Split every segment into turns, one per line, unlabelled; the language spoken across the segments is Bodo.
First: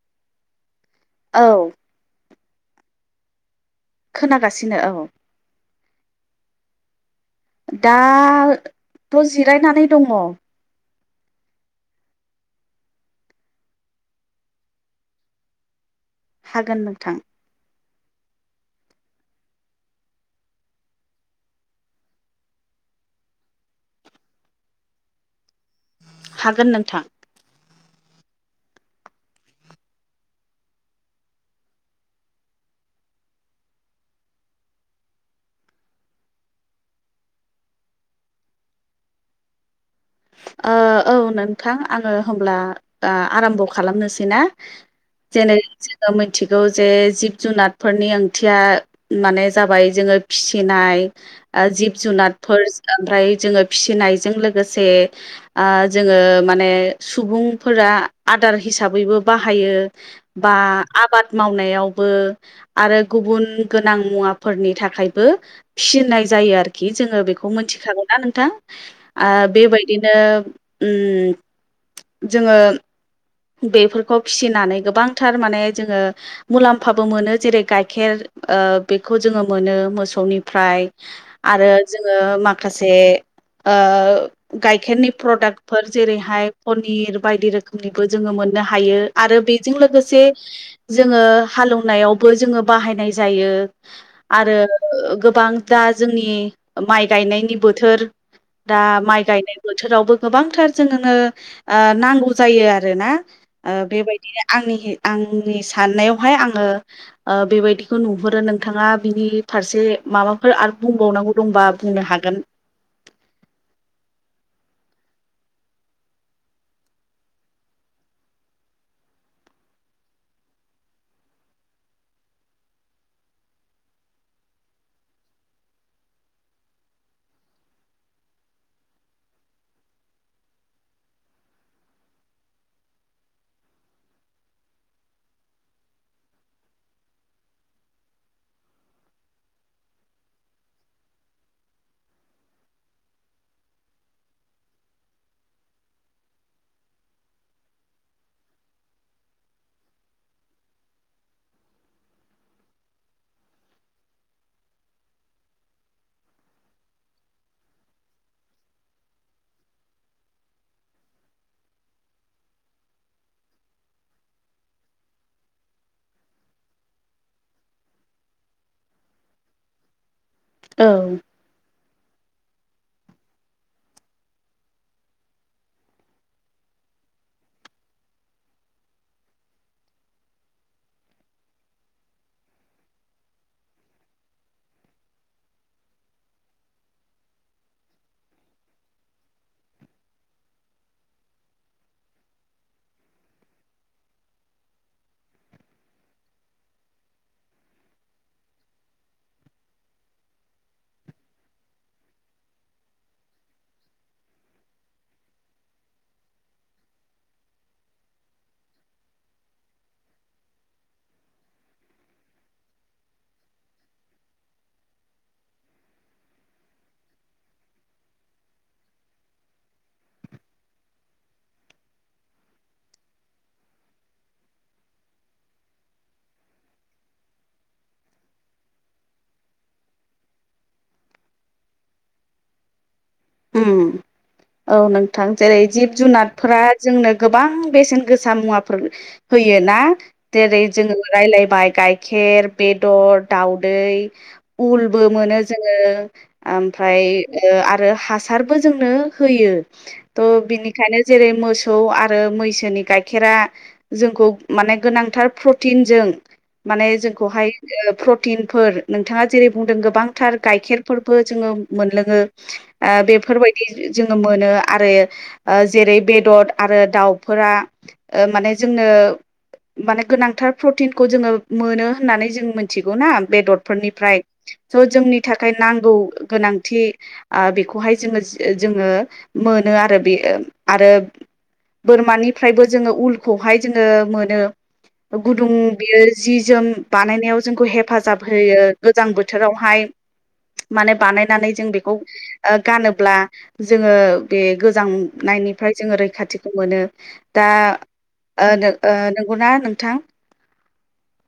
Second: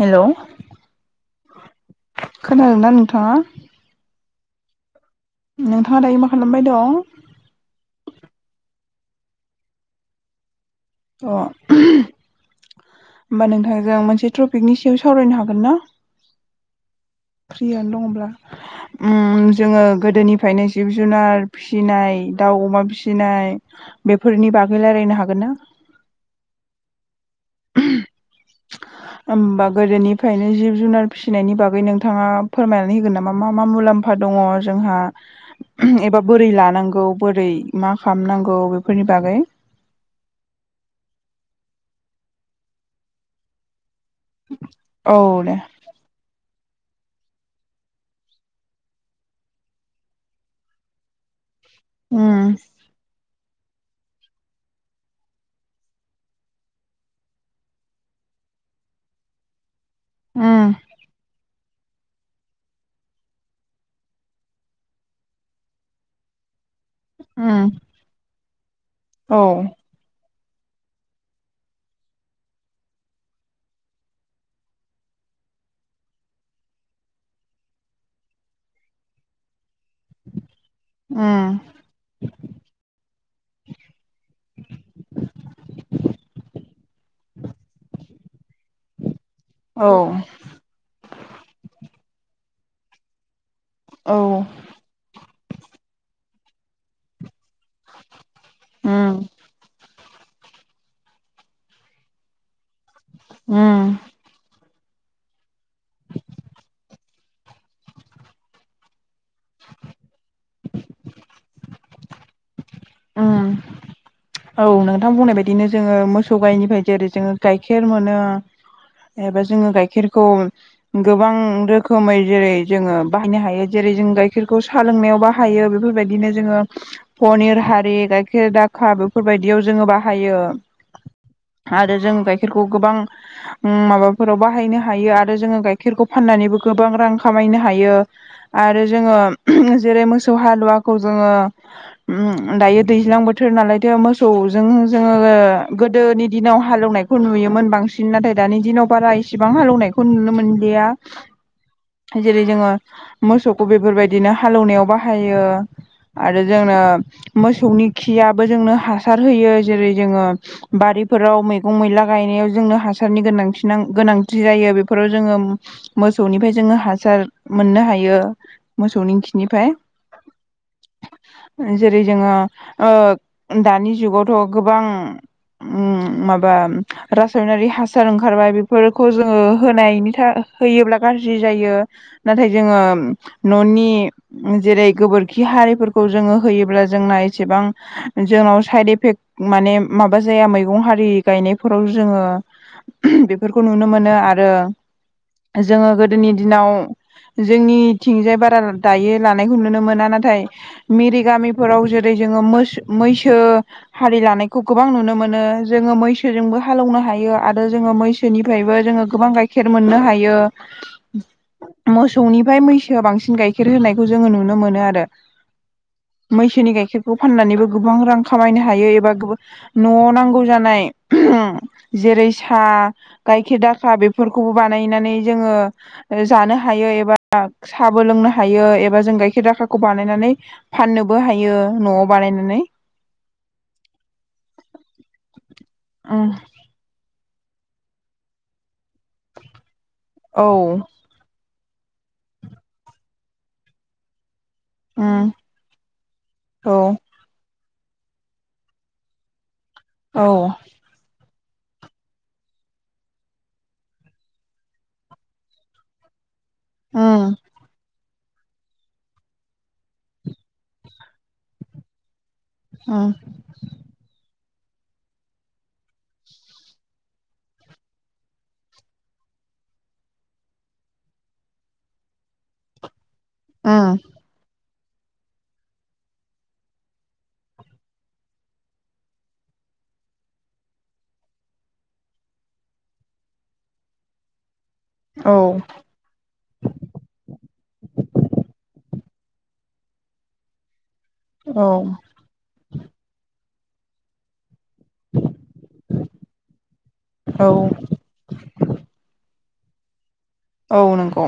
हेलौ।
औ।
खोनादोंना नोंथाङा?
खोनागासिनो औ।
नोंथाङा दायो मा खालामबाय दं?
दाथ' जिरायनानै दङ।
अ'। होमबा नोंथांजों मोनसे टपिकनि सायाव सावरायनो हागोन ना
हागोन नोंथां।
फ्रियानो दङब्ला? उम जोङो गोदोनिफ्रायनो जिब-जुनार फिसिनाय, दाउ अमा फिसिनाय बेफोरनि बागै रायलायनो हागोन ना?
हागोन नोंथां।
ओहोम। होमबा गोदोनिफ्रायनो जिब-जुनार फिसिनायनि बागै नोंथाङा फोरमायनानै होगोन नामा मा मा मुलाम्फा दं? दङ जोंहा ओहो एबा बोरै लानांगौ बोरै मा खालामनांगौ बेफोरनि बागै। [inaudible]
ओ औ नोंथां आङो होमब्ला आराम्भ' खालाम खालामनोसैना?
औ दे
जेरै जोङो मोनस मिथिगौ जे जिब-जुनारफोरनि ओंथिया माने जाबाय जोङो फिसिनाय ओ
उम
जिब-जुनारफोर ओमफ्राय जोङो फिसिनायजों लोगोसे जोङो माने सुबुंफोरा आदार हिसाबैबो बाहायो। बा
उम
आबाद माव नायावबो आरो गुबुन गोनां मुवाफोरनि थाखायबो फिनाय जायो आरोखि। खि जोङो बेखौ
उम
मिथिखागौना नोंथां आ
औ
बेबायद दिनो उम जोङो बेफोरखौ फिसिनानै गोबांथार माने जोङो मुलाम्फाबो मोनो। जेरै - गाइखेर ओ बेखौ जोङो मोनो मोसौनिफ्राय
उम
आरो जोङो माखासे ओ गाइखेरनि प्रडाक्टफोर जेरैहाय पनिर बायदि रोखोमनि बो जोङो मोननो हायो। आरो बेजों
औ
लोगोसे जोङो हालौनायाव बो जोङो बाहायनाय जायो।
औ
आरो ओ गोबां दा जोंनि माइ गायनायनि बोथोर दा माइ
उम
गायनाय बोथोरावबो गोबांथार जोंनो नांगौ जायो आरोना। ओ
उम
बेबायदिनो आंनि आंनि साननायावहाय आङो बेबायदिखौ नुहुरो नोंथाङा बिनि फारसे माबाफोर आरो बुंबावनांगौ दंबा बुंनो हागोन।
ओं। औ नोंथां बुंनाय बायदिनो जोङो मोसौ गायनिफ्राय जेरै जोङो गाइखेर मोनो। एबा जोङो गाइखेरखौ गोबां रोखोमै जेरै जोङो बाहायनो हायो। जेरै जों गाइखेरखौ साहा लोंनायाव बाहायो बेफोर बायदिनो जोङो फनिर गिहि गाइखेर दाखा बेफोरबायदियाव जोङो बाहायो। आरो जों गाइखेरखौ गोबां उम माबाफोराव बाहायनो हायो आरो जोङो गाइखेरखौ फाननानैबो गोबां रां खामायनो हायो। आरो जोङो जेरै मोसौ हालुवाखौ जों ङो ओम दायो दैज्लां बोथोर नालायथो मोसौजों जोङो गोदोनि दिनाव हालेवनायखौ नुयो। मोन बांसिन नाथाय दानि दिनाव बारा इसेबां हालेवनायखौ नुनो मोनलिया जेरै जोङो मोसौखौ बेफोरबायदिनो हालौवनायाव बाहायो आरो जोंनो मोसौनि खियाबो जोंनो हासार होयो जेरै जोङो बारिफोराव मैगं मैला गायनाय जोंनो हासारनि गोनां गोनांथि जायो बेफोराव जोङो मोसौनिफ्राय जोङो हासार मोननो हायो मोसौनि खिनिफ्राय
औ
जेरै जोङो दानि जुगावथ' गोबां माबा रासायनारि हासार ओंखारबाय बेफोरखौ जोङो होनायनि थाखाय होयोब्ला गाज्रि जायो नाथाय जोङो न'नि जेरै गोबोरखि हारिफोरखौ जोङो होयोब्ला जोंना इसेबां जोंनाव साइद इफेक्ट माने माबा जाया मैगं हारि गायनायफोराव जोङो बेफोरखौ नुनो मोनो आरो जोङो गोदोनि दिनाव जोंनिथिंजाय बारा दायो लानायखौ नुनो मोना नाथाय मेरि गामि फोराव जेरै जोङो मैसो हारि लानायखौ गोबां नुनो मोनो जोङो मैसोजों हालेवनो हायो आरो जोङो मैसोनिफ्रायबो जोङो गोबां गाइखेर मोननो हायो मोसौनिफ्राय मैसोआ बांसिन गाइखेर होनायखौ जोङो नुनो मोनो आरो मैसोनि गाइखेरखौ फाननानैबो गोबां रां खामायनो हायो एबा न'आव नांगौ जानाय जेरै साहा गायखेर दाखा बेफोरखौबो बानायनानै जोङो जानो हायो एबा साहाबो लोंनो हायो एबा जों गाइखेर दाखाखौ बानायनानै फाननोबो हायो न'आव बानायनानै
औ नोंथां जेरै जिब
उम
जुनारफोरा जोंनो गोबां बेसेन गोसा मुवाफोर होयोना
औ
जेरै जोङो राय्लायबाय गाइखेर बेदर दउदै उलबो
उम
मोनो जोङो
औ
ओमफ्राय आरो हा हासारबो जोंनो होयो
औ
थ' बिनिखायनो जेरै मोसौ मोसौ आरो मैसोनि गाइखेरा जोंखौ माने गोनांथार प्रटिनजों माने
उम
जोंखौहाय फट प्रुटिनफोर नोंथाङा जेरै बुंदों गोबांथार गाइखेरफोरबो जोङो मोनलोङो
उम
बेफोरबायदि जोङो मोनो आरो जेरै बेदर आरो दाउफोरा माने जोंनो माने गोनांथार प्रटिनखौ जोङो मोनो होननानै जों मोनथिगौ ना
उम
बेदरफोरनिफ्राय स' जोंनि थाखाय नांगौ गोनांथि बे खौहाय जोङो जोङो मोनो आरो बे आरो बोरमानिफ्रायबो जोङो उलखौ हाय' जोङो मोनो
औ
गुदुं बियो जि जोम बानायनायाव जोंखौ हेफाजाब होयो गोजां बोथोरावहाय माने बानायनानै जों
औ
बेखौ गानोब्ला जोङो बे गोजांनायनिफ्राय जोङो रैखाथिखौ मोनो दा
औ
नंगौना नोंथां
औ नंगौ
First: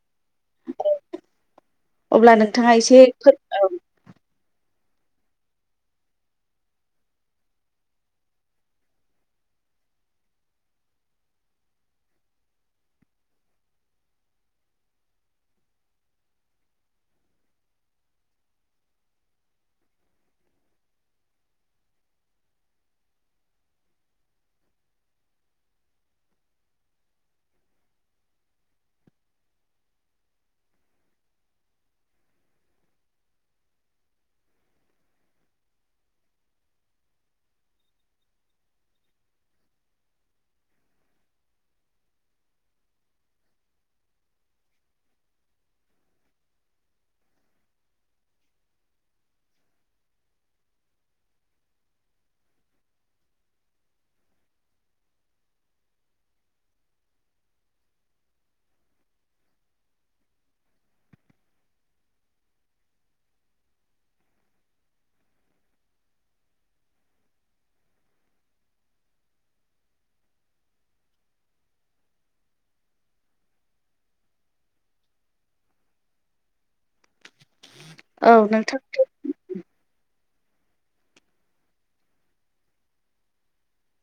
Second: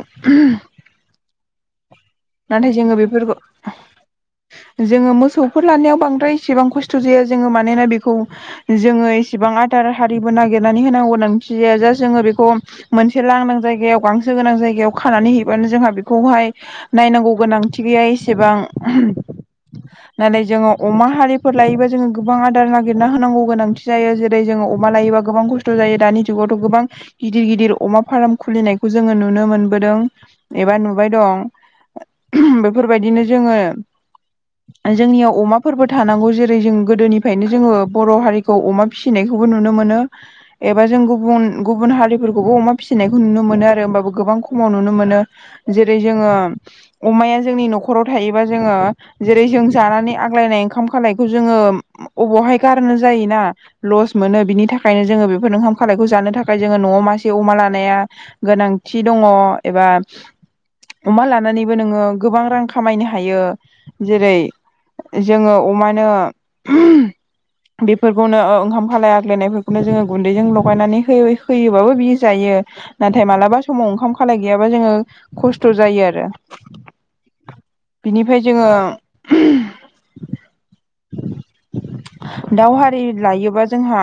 अब्ला
नाथाय
नोंथाङा
जोङो
एसे फोर औ
बेफोरखौ जोङो मोसौफोर लानायाव बांद्राय इसेबां खस्थ' जाया जोङो मानोना बेखौ जोङो एसेबां आदार हारिबो नागिरनानै होनांगौनि गोनांथि जाया जा जोङो बेखौ मोनसे लांदां जायगायाव गांसो गोनां जाय जायगायाव खानानै हैबानो जोंहा बेखौहाय नायनांगौ गोनांथि गैया एसेबां नानै जोङो अमा हारिफोर लायोब्ला जोङो गोबां आदार नागिरना होनांगौ गोनांथि जायो जेरै जोङो। अमा लायोबा गोबां खस्थ जायो दानि जुगावथ गोबां गिदिर गिदिर अमा फार्म खुलिनायखौ जोङो नुनो मोन दों एबा नुबाय दं बेफोर बायदिनो जोङो। जोंनियाव अमाफोरबो थानांगौ जेरै जों गोदोनिफ्रायनो जोङो बर हारिखौ अमा फिसिनायखौ नुनो मोनो एबा जों गुबुन गुबुन हारिफोरखौबो अमा फिसिनायखौ नुनो मोनो आरो होनबाबो गोबां खमाव नुनो मोनो जेरै जोङो। अमाया जोंनि नखराव थायोबा जोङो जेरै जों जानानै आग्लायनाय ओंखाम खालायखौ जोङो। अबावहाय गारनो जायोना लस मोनो बिनि थाखायनो जोङो बेफोर ओंखाम खालायखौ जानो थाखाय जोङो न'आव मासे अमा लानाया गोनांथि दंङ' एबा अमा ला नानैबो नोङो गोबां रां खामायनो हायो जेरै - जोंङो अमानो बेफोरखौनो ओंखाम खालाय आग्लायनायफोरखौनो जोङो गुन्दैजों लगायनानै होयो होयोबाबो बि जायो। नाथाय मालाबा समाव ओंखाम खालाय गैयाबा जोङो खस्थ जायो आरो। बिनिफ्राय
औ
जोङो।
नोंथां
दाव हारि लायोबा जोंहा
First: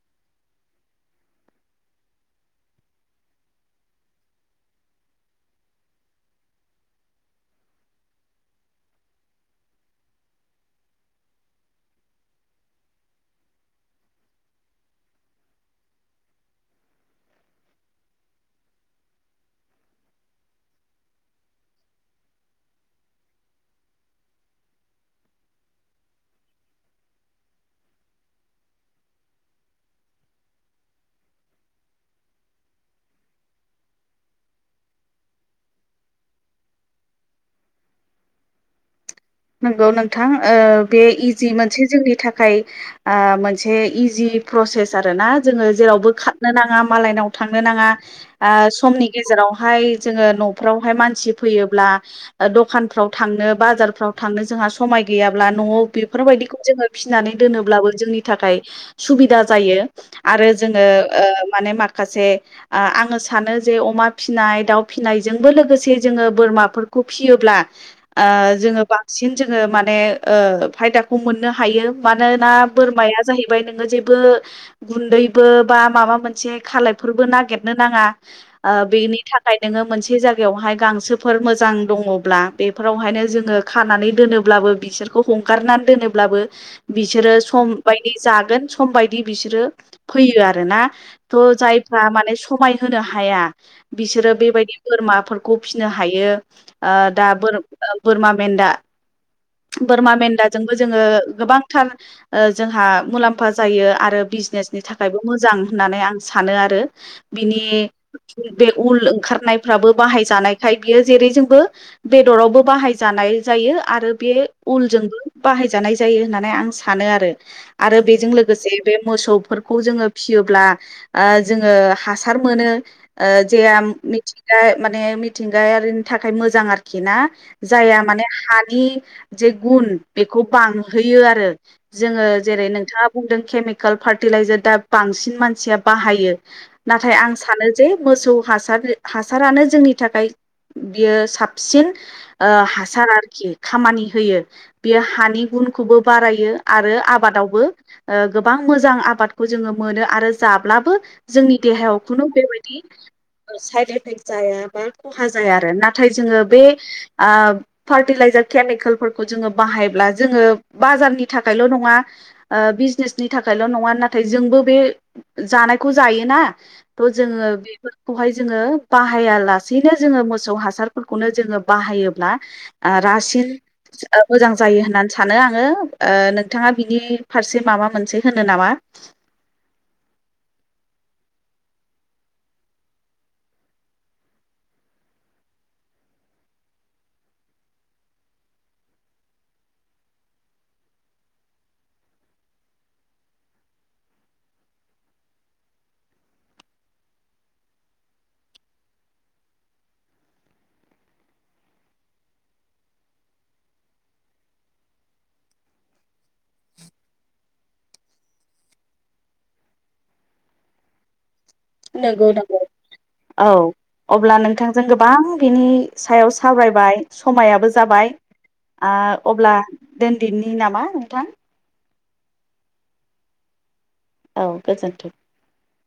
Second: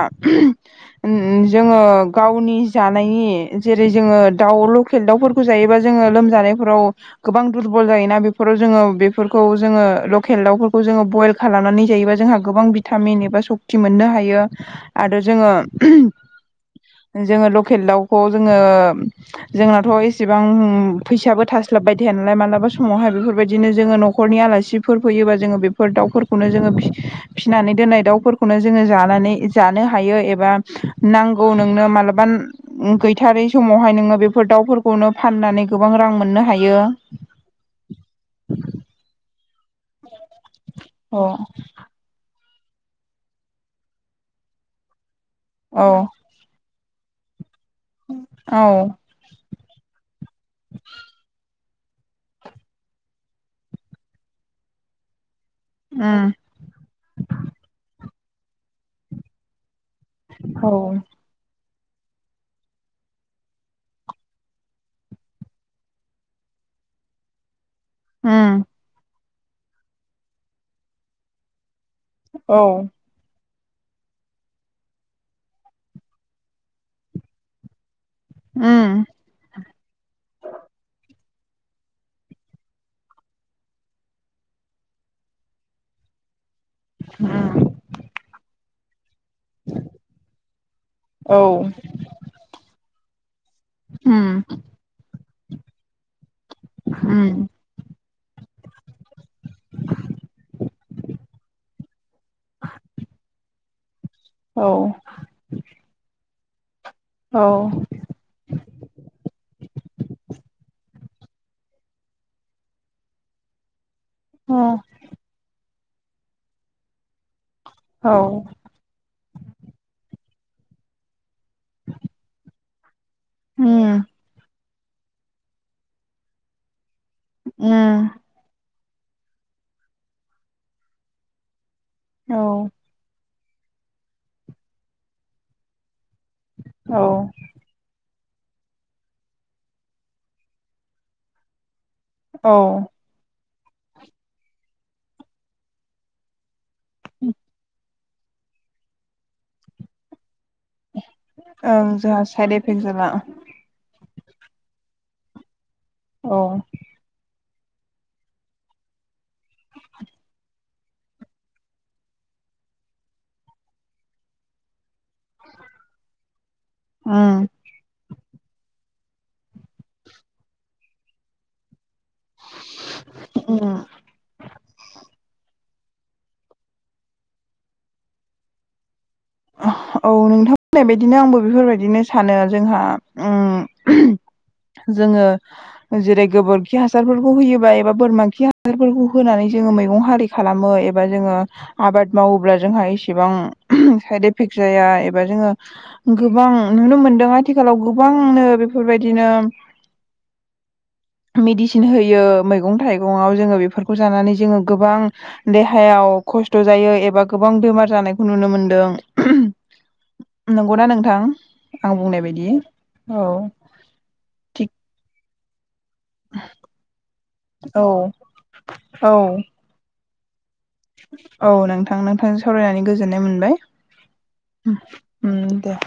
उम जोङो गावनि जानायनि जेरै जोङो दाव लकेल दाउफोरखौ जायोबा जों ङो लोमजानायफोराव गोबां दुरबल जायोना बेफोराव जोङो बेफोरखौ जोङो लकेल दावफोरखौ जोङो बयल खालामनानै जायोबा जोंहा गोबां भिटामिन एबा सक्ति मोननो हायो आरो जोङो। जोङो लकेल दावखौ जोङो जोंनाथ एसेबां फैसाबो थास्लाबबाय थायानालाय मालाबा समावहाय बेफोर बायदिनो जोङो नखरनि आलासिफोर फैयोबा जोङो बेफोर दावफोरखौनो जोङो फि सिनानै दोननाय दावफोरखौनो जोङो जानानै जानो हायो एबा नांगौ नोंनो मा मालाबा गैथारै समावहाय नोङो बेफोर दावफोरखौनो फाननानै गोबां रां मोननो हायो।
नंगौ नोंथां ओ बे
औ
इजि मोनसे जोंनि थाखा य ओ मोनसे इजि प्रसेस आरोना जोङो
औ
जेरावबो खारनो नाङा मालायनाव थांनो नाङा ओ समनि गेजेरावहाय जोङो नफ्रावहाय मानसि फैयो ब्ला दखानफ्राव थांनो बाजारफ्राव थांनो जोंहा समाय गैया ब्ला न'आव बेफोर
उम
बायदिखौ जोङो फिसिनानै दोनोब्लाबो जोंनि थाखाय सुबिदा जायो। आरो जोङो ओ माने मा खासे ओ आंङो सानो जे अमा फिसिनाय दाउ फिसिनाय जोंबो लोगोसे जोङो बोरमाफोर खौ फिसियोब्ला ओ
उम
जोङो बांसिन जोङो माने ओ फायदाखौ मोननो हायो। मानोना
उम
बोरमाया जाहैबाय नोङो जेबो गुन्दैबो बा माबा मोनसे खालायफोरबो नागिरनो नाङा। ओ
उम
बेनि थाखाय नोङो मोनसे जायगायाव हाय गांसो फोर मोजां दङब्ला बेफोराव हायनो जोङो। खानानै दोनोब्लाबो बिसोरखौ हगारनानै दोनोब्लाबो बिसोरो सम बायदि जागोन सम बायदि बिसोरो फैयो आरोना
औ
थ जायफ्रा माने समाय होनो हाया बिसोरो
उम
बेबायदि बोरमाफोरखौ फिसिनो हायो ओ दा
उम
बोरमा मेन्दा बोरमा मेन्दाजोंबो जोङो गोबांथार ओ जोंहा मुलाम्फा जायो आरो
औ
बिजनेसनि थाखायबो मोजां होननानै आं सानो आरो
औ
बिनि बे उल ओंखारनायफ्राबो बाहायजानायखाय बियो जेरैजोंबो बेदरावबो बाहाय जानाय जायो आरो बे
औ
उलजोंबो बाहाय जानाय जायो होननानै आं सानो आरो आरो
औ
बेजों लोगोसे बे मोसौ फोरखौ जोङो फिसियोब्ला ओ जोङो हासार मोनो। ओ जेहाम
उम
मिथिंगा माने मिथिंगायारिनि थाखाय मोजां आरोखि ना। जायहा
उम
माने हानि जे गुन बेखौ बांहोयो आरो। जोङो
औ
जेरै नोंथाङा बुंदों केमिकेल फार्टिलाइजार दा बांसिन मानसिया बाहा यो
औ
नाथाय आं सानो जे। मोसौ हासार हासारानो जोंनि थाखाय बियो साबसिन। ओ
औ
हासार आरोखि खामानि होयो बे हानि गुनखौबो बारायो। आरो आबादावबो गोबां मोजां आबादखौ जोङो मोनो आरो। जाब्लाबो जोंनि देहायाव
ओं जोंहा
खुनु
साइड
बेबायदि
इफेक्ट जाला
साइड एफेक्टस। जाया बा खहा जाया आरो नाथाय
औ
जोङो बे ओ फार्टिलाइजार केमिकेलफोरखौ जोङो बाहायब्ला जोङो बाजारनि थाखायल' नङा बिजनेसनि थाखायल' नङा नाथाय जोंबो बे जानायखौ जायोना थ'
उम
जोङो बेफोर खौहाय जोङो बाहाया लासेैनो जोङो मोसौ हासारफोरखौनो जोङो बाहायो। ब्ला रासिन
उम
मोजां जायो होननानै सानो आङो। ओ नोंथाङा बिनि फारसे माबा मोनसे होनो नामा?
आ। औ नोंथांमोननाय बायदिनो आंबो बेफोरबायदिनो सानो जोंहा उ जोङो जेरै गोबोरखि हासारफोरखौ होयोबा एबा बोरमा खि हासारफोरखौ होनानै जोङो मै मैगं हारि खालामो एबा जोङो आबाद मावोब्ला जोंहा इसेबां साइद एफेक्ट जाया एबा जोङो गोबां नुनो मोनदों आथिखालाव गोबांनो बेफोरबायदि। बिदिनो। मेडिसिन होयो मैगं थाइगंखव जोङो बेफोरखौ जानानै जोङो गोबां देहायाव खस्थ' जायो एबा गोबां बेमार जानायखौ नुनो मोनदों। नंगौनाा नोंथां? आं बुंनाय
नंगौ
बायदि
नंगौ औ अब्ला
थिग
नोंथांजों गोबां। बिनि सायाव सावरायबाय समायाबो
औ
जाबाय
औ
अब्ला दोनदिनि नामा नोंथां
औ नोंथां नोंथांजों सावरायनानै गोजोननाय मोनबाय।
औ गोजोन्थों।
दे।